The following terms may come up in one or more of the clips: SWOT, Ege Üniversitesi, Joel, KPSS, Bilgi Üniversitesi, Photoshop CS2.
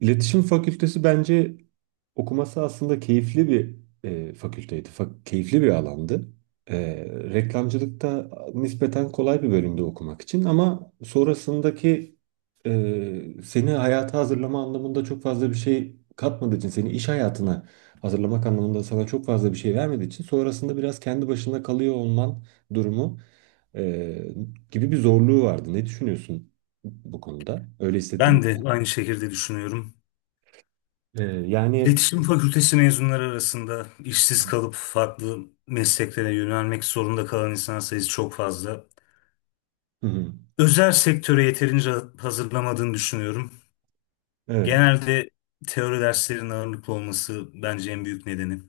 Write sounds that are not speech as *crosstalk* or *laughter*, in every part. İletişim Fakültesi bence okuması aslında keyifli bir fakülteydi. Keyifli bir alandı. E, Reklamcılık da nispeten kolay bir bölümde okumak için, ama sonrasındaki seni hayata hazırlama anlamında çok fazla bir şey katmadığı için, seni iş hayatına hazırlamak anlamında sana çok fazla bir şey vermediği için sonrasında biraz kendi başına kalıyor olman durumu e, gibi bir zorluğu vardı. Ne düşünüyorsun bu konuda? Öyle Ben hissettim. de aynı şekilde düşünüyorum. Yani. İletişim Fakültesi mezunları arasında işsiz kalıp farklı mesleklere yönelmek zorunda kalan insan sayısı çok fazla. Hı hı. Özel sektöre yeterince hazırlamadığını düşünüyorum. Evet. Genelde teori derslerinin ağırlıklı olması bence en büyük nedeni.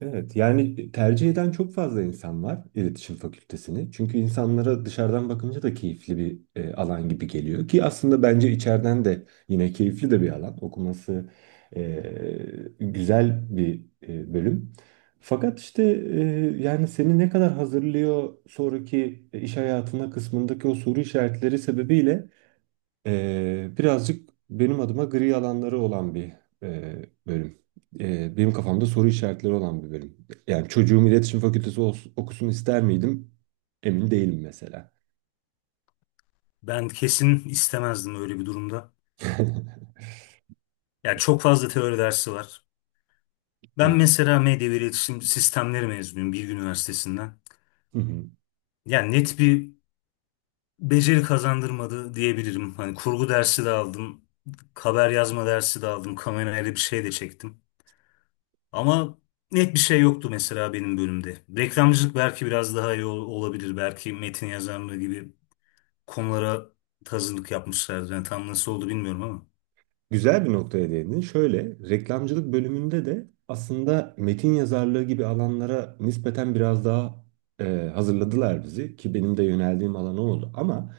Evet, yani tercih eden çok fazla insan var iletişim fakültesini. Çünkü insanlara dışarıdan bakınca da keyifli bir alan gibi geliyor ki, aslında bence içeriden de yine keyifli de bir alan. Okuması e, güzel bir bölüm. Fakat işte e, yani seni ne kadar hazırlıyor sonraki iş hayatına kısmındaki o soru işaretleri sebebiyle, birazcık benim adıma gri alanları olan bir bölüm. Benim kafamda soru işaretleri olan bir bölüm. Yani çocuğum iletişim fakültesi okusun ister miydim? Emin değilim mesela. Ben kesin istemezdim öyle bir durumda. *laughs* Ya çok fazla teori dersi var. Ben Evet. mesela medya ve iletişim sistemleri mezunuyum Bilgi Üniversitesi'nden. *laughs* Yani net bir beceri kazandırmadı diyebilirim. Hani kurgu dersi de aldım, haber yazma dersi de aldım, kamerayla bir şey de çektim. Ama net bir şey yoktu mesela benim bölümde. Reklamcılık belki biraz daha iyi olabilir. Belki metin yazarlığı gibi konulara tazınlık yapmışlardı. Yani tam nasıl oldu bilmiyorum ama. Güzel bir noktaya değindin. Şöyle, reklamcılık bölümünde de aslında metin yazarlığı gibi alanlara nispeten biraz daha hazırladılar bizi ki benim de yöneldiğim alan o oldu. Ama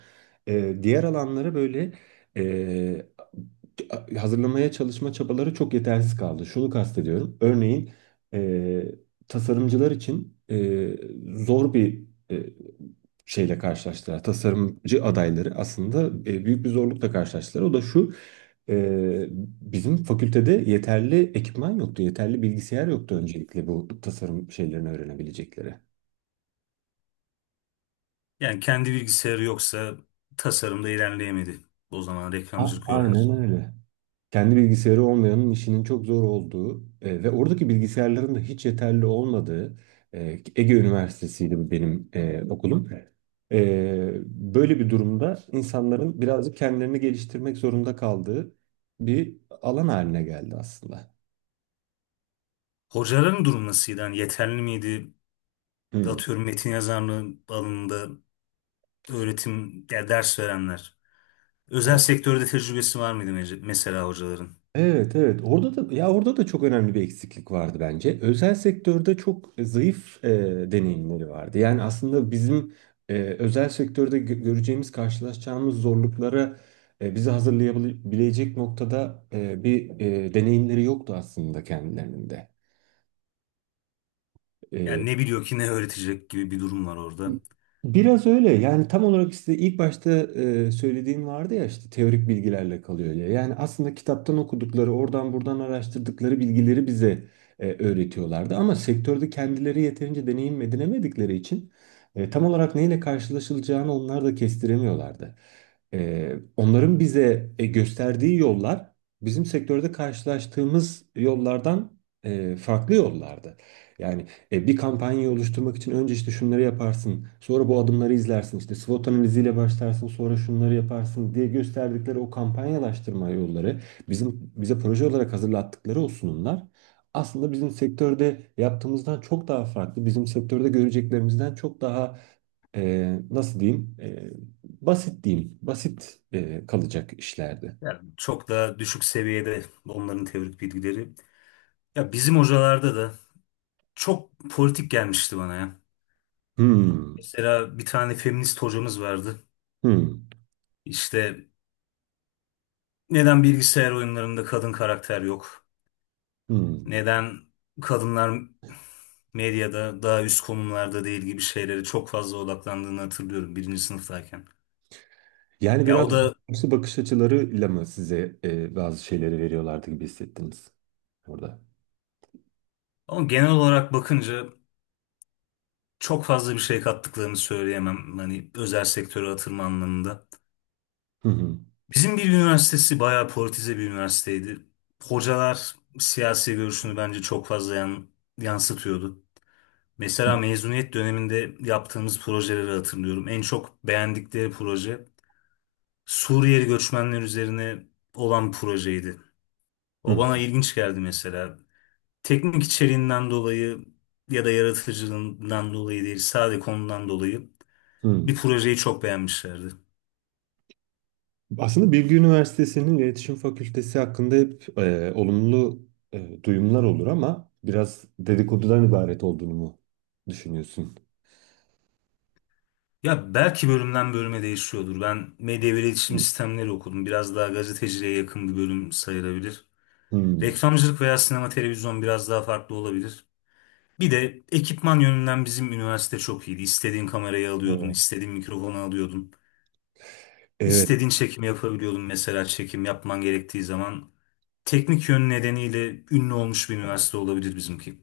diğer alanlara böyle e, hazırlamaya çalışma çabaları çok yetersiz kaldı. Şunu kastediyorum. Örneğin e, tasarımcılar için zor bir e, şeyle karşılaştılar. Tasarımcı adayları aslında büyük bir zorlukla karşılaştılar. O da şu. Ee, Bizim fakültede yeterli ekipman yoktu, yeterli bilgisayar yoktu öncelikle bu tasarım şeylerini öğrenebilecekleri. Yani kendi bilgisayarı yoksa tasarımda ilerleyemedi. O zaman reklamcılık Aynen öğrencileri. öyle. Kendi bilgisayarı olmayanın işinin çok zor olduğu ve oradaki bilgisayarların da hiç yeterli olmadığı, e, Ege Üniversitesi'ydi bu benim okulum. Böyle bir durumda insanların birazcık kendilerini geliştirmek zorunda kaldığı bir alan haline geldi aslında. Hocaların durum nasıldı? Yani yeterli miydi? Hmm. Atıyorum metin yazarlığı alanında öğretim ya ders verenler. Özel sektörde tecrübesi var mıydı mesela hocaların? Evet, evet, orada da, ya, orada da çok önemli bir eksiklik vardı bence. Özel sektörde çok zayıf deneyimleri vardı. Yani aslında bizim özel sektörde göreceğimiz, karşılaşacağımız zorluklara bizi hazırlayabilecek noktada bir deneyimleri yoktu aslında kendilerinin de. Yani ne biliyor ki ne öğretecek gibi bir durum var orada. Biraz öyle, yani tam olarak işte ilk başta söylediğim vardı ya, işte teorik bilgilerle kalıyor ya. Yani aslında kitaptan okudukları, oradan buradan araştırdıkları bilgileri bize öğretiyorlardı. Ama sektörde kendileri yeterince deneyim edinemedikleri için tam olarak neyle karşılaşılacağını onlar da kestiremiyorlardı. Onların bize gösterdiği yollar bizim sektörde karşılaştığımız yollardan farklı yollardı. Yani bir kampanyayı oluşturmak için önce işte şunları yaparsın, sonra bu adımları izlersin, işte SWOT analiziyle başlarsın, sonra şunları yaparsın diye gösterdikleri o kampanyalaştırma yolları, bizim bize proje olarak hazırlattıkları o sunumlar, aslında bizim sektörde yaptığımızdan çok daha farklı, bizim sektörde göreceklerimizden çok daha nasıl diyeyim, basit diyeyim, basit kalacak işlerdi. Yani çok da düşük seviyede onların teorik bilgileri. Ya bizim hocalarda da çok politik gelmişti bana ya. Hmm, Mesela bir tane feminist hocamız vardı. hmm, İşte neden bilgisayar oyunlarında kadın karakter yok? hmm. Neden kadınlar medyada daha üst konumlarda değil gibi şeylere çok fazla odaklandığını hatırlıyorum birinci sınıftayken. Yani Ya biraz o da. karşı bakış açılarıyla mı size bazı şeyleri veriyorlardı gibi hissettiniz orada? Ama genel olarak bakınca çok fazla bir şey kattıklarını söyleyemem. Hani özel sektöre atılma anlamında. Hı hı. Bizim bir üniversitesi bayağı politize bir üniversiteydi. Hocalar siyasi görüşünü bence çok fazla yansıtıyordu. Mesela mezuniyet döneminde yaptığımız projeleri hatırlıyorum. En çok beğendikleri proje Suriyeli göçmenler üzerine olan projeydi. O Hı bana ilginç geldi mesela. Teknik içeriğinden dolayı ya da yaratıcılığından dolayı değil, sadece konudan dolayı hı. bir projeyi çok beğenmişlerdi. Aslında Bilgi Üniversitesi'nin iletişim fakültesi hakkında hep olumlu duyumlar olur, ama biraz dedikodudan ibaret olduğunu mu düşünüyorsun? Ya belki bölümden bölüme değişiyordur. Ben medya ve Hı. iletişim sistemleri okudum. Biraz daha gazeteciliğe yakın bir bölüm sayılabilir. Hı. Reklamcılık veya sinema televizyon biraz daha farklı olabilir. Bir de ekipman yönünden bizim üniversite çok iyiydi. İstediğin kamerayı alıyordun, Evet. istediğin mikrofonu alıyordun. Evet. İstediğin çekimi yapabiliyordun mesela çekim yapman gerektiği zaman. Teknik yön nedeniyle ünlü olmuş bir üniversite olabilir bizimki.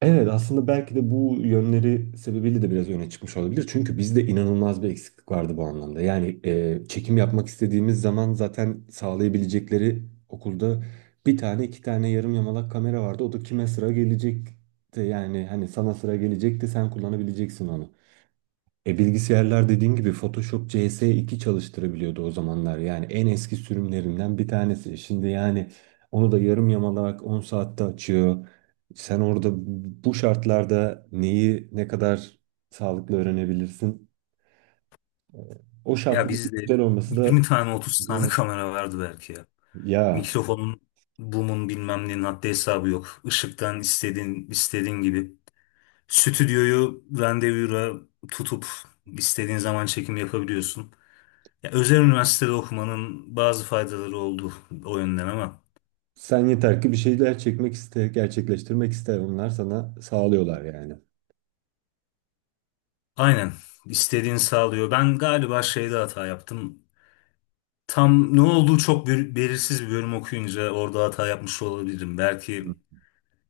Evet, aslında belki de bu yönleri sebebiyle de biraz öne çıkmış olabilir. Çünkü bizde inanılmaz bir eksiklik vardı bu anlamda. Yani çekim yapmak istediğimiz zaman zaten sağlayabilecekleri okulda bir tane, iki tane yarım yamalak kamera vardı. O da kime sıra gelecekti, yani hani sana sıra gelecekti, sen kullanabileceksin onu. E bilgisayarlar dediğim gibi Photoshop CS2 çalıştırabiliyordu o zamanlar. Yani en eski sürümlerinden bir tanesi. Şimdi yani onu da yarım yamalak 10 saatte açıyor. Sen orada bu şartlarda neyi ne kadar sağlıklı öğrenebilirsin? O Ya şartların bizde güzel olması da. 20 tane otuz tane Hmm. kamera vardı belki ya. Ya Mikrofonun, boom'un bilmem nenin haddi hesabı yok. Işıktan istediğin, istediğin gibi. Stüdyoyu randevura tutup istediğin zaman çekim yapabiliyorsun. Ya, özel üniversitede okumanın bazı faydaları oldu o yönden ama. sen yeter ki bir şeyler çekmek iste, gerçekleştirmek iste. Onlar sana sağlıyorlar yani. Aynen. İstediğini sağlıyor. Ben galiba şeyde hata yaptım. Tam ne olduğu çok belirsiz bir bölüm okuyunca orada hata yapmış olabilirim. Hmm. Belki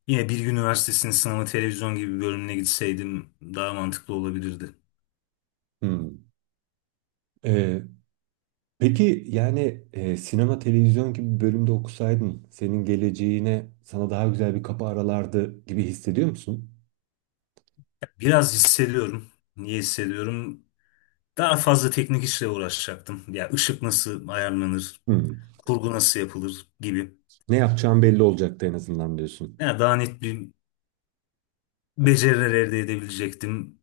yine Bilgi Üniversitesi'nin sınavı televizyon gibi bir bölümüne gitseydim daha mantıklı olabilirdi. Hmm. Ee, Peki yani sinema televizyon gibi bir bölümde okusaydın senin geleceğine, sana daha güzel bir kapı aralardı gibi hissediyor musun? Biraz hissediyorum. Niye hissediyorum? Daha fazla teknik işle uğraşacaktım. Ya ışık nasıl ayarlanır, Hmm. kurgu nasıl yapılır gibi. Ne yapacağın belli olacaktı en azından diyorsun. Ya daha net bir beceriler elde edebilecektim.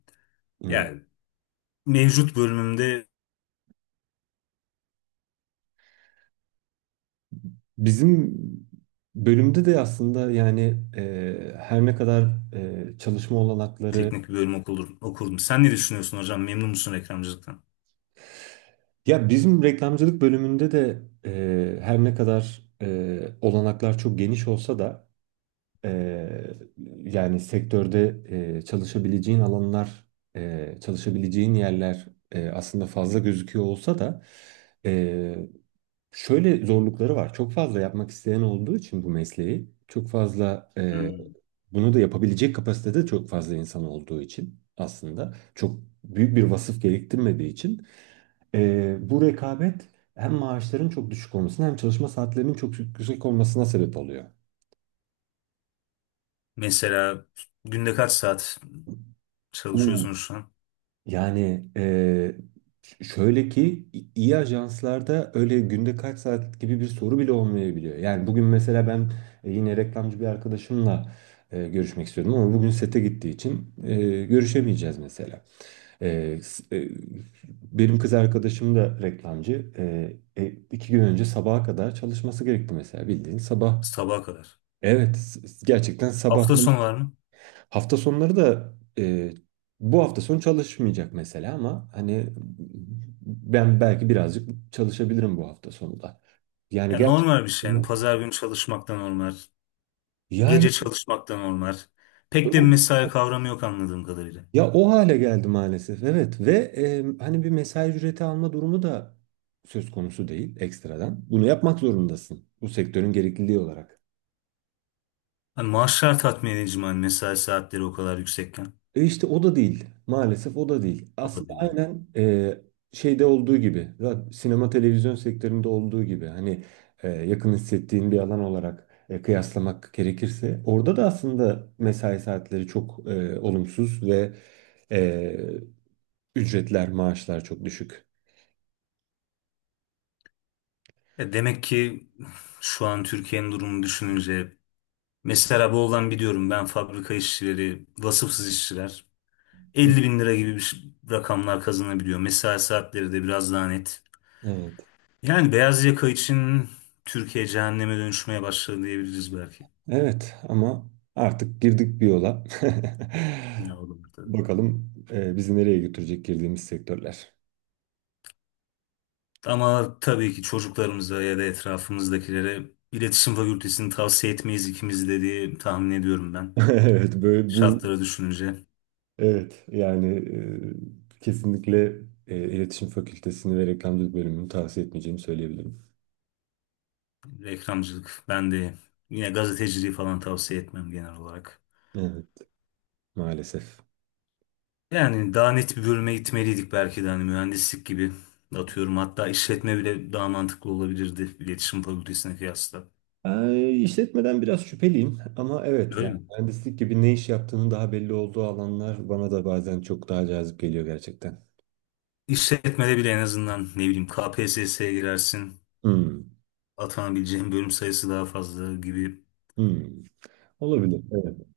Evet. Yani mevcut bölümümde Bizim bölümde de aslında yani her ne kadar çalışma olanakları, teknik bir bölüm okurdum. Sen ne düşünüyorsun hocam? Memnun musun reklamcılıktan? ya bizim reklamcılık bölümünde de her ne kadar olanaklar çok geniş olsa da, Eee, yani sektörde çalışabileceğin alanlar, çalışabileceğin yerler aslında fazla gözüküyor olsa da, eee, şöyle zorlukları var. Çok fazla yapmak isteyen olduğu için bu mesleği, çok fazla Hmm. bunu da yapabilecek kapasitede çok fazla insan olduğu için, aslında çok büyük bir vasıf gerektirmediği için bu rekabet hem maaşların çok düşük olmasına, hem çalışma saatlerinin çok yüksek olmasına sebep oluyor. Mesela günde kaç saat çalışıyorsunuz şu an? Yani şöyle ki iyi ajanslarda öyle günde kaç saat gibi bir soru bile olmayabiliyor. Yani bugün mesela ben yine reklamcı bir arkadaşımla görüşmek istiyordum, ama bugün sete gittiği için görüşemeyeceğiz mesela. E, s- e, Benim kız arkadaşım da reklamcı. İki gün önce sabaha kadar çalışması gerekti mesela, bildiğin sabah. Sabaha kadar. Evet, gerçekten sabah. Hafta sonu var mı? Hafta sonları da e, bu hafta sonu çalışmayacak mesela, ama hani ben belki birazcık çalışabilirim bu hafta sonu da. Yani Ya gerçekten, normal bir şey. Yani pazar günü çalışmak da normal. yani Gece çalışmaktan onlar. Pek de bir o- mesai kavramı yok anladığım kadarıyla. ya o hale geldi maalesef, evet. Ve hani bir mesai ücreti alma durumu da söz konusu değil ekstradan. Bunu yapmak zorundasın bu sektörün gerekliliği olarak. Hani maaşlar tatmin edici mi? Hani mesai saatleri o kadar yüksekken. E işte o da değil. Maalesef o da değil. O da Aslında değil. Yani. aynen şeyde olduğu gibi, sinema televizyon sektöründe olduğu gibi, hani yakın hissettiğin bir alan olarak kıyaslamak gerekirse, orada da aslında mesai saatleri çok olumsuz ve e, ücretler, maaşlar çok düşük. E demek ki şu an Türkiye'nin durumunu düşününce mesela Bolu'dan biliyorum ben fabrika işçileri, vasıfsız işçiler Hı. 50 bin lira gibi bir rakamlar kazanabiliyor. Mesai saatleri de biraz daha net. Evet. Yani beyaz yaka için Türkiye cehenneme dönüşmeye başladı diyebiliriz belki. Evet, ama artık girdik bir yola. Ne olur. *laughs* Bakalım bizi nereye götürecek girdiğimiz sektörler. Ama tabii ki çocuklarımıza ya da etrafımızdakilere iletişim fakültesini tavsiye etmeyiz ikimiz de diye tahmin ediyorum ben. *laughs* Evet, böyle bu. Şartları düşününce Evet, yani kesinlikle iletişim fakültesini ve reklamcılık bölümünü tavsiye etmeyeceğimi söyleyebilirim. reklamcılık ben de yine gazeteciliği falan tavsiye etmem genel olarak. Evet, maalesef. Yani daha net bir bölüme gitmeliydik belki de hani mühendislik gibi atıyorum hatta işletme bile daha mantıklı olabilirdi iletişim fakültesine kıyasla. İşletmeden biraz şüpheliyim, ama evet, Öyle yani mi? mühendislik gibi ne iş yaptığının daha belli olduğu alanlar bana da bazen çok daha cazip geliyor gerçekten. İşletmede bile en azından ne bileyim KPSS'ye girersin Hmm, atanabileceğin bölüm sayısı daha fazla gibi hmm. Olabilir. Evet.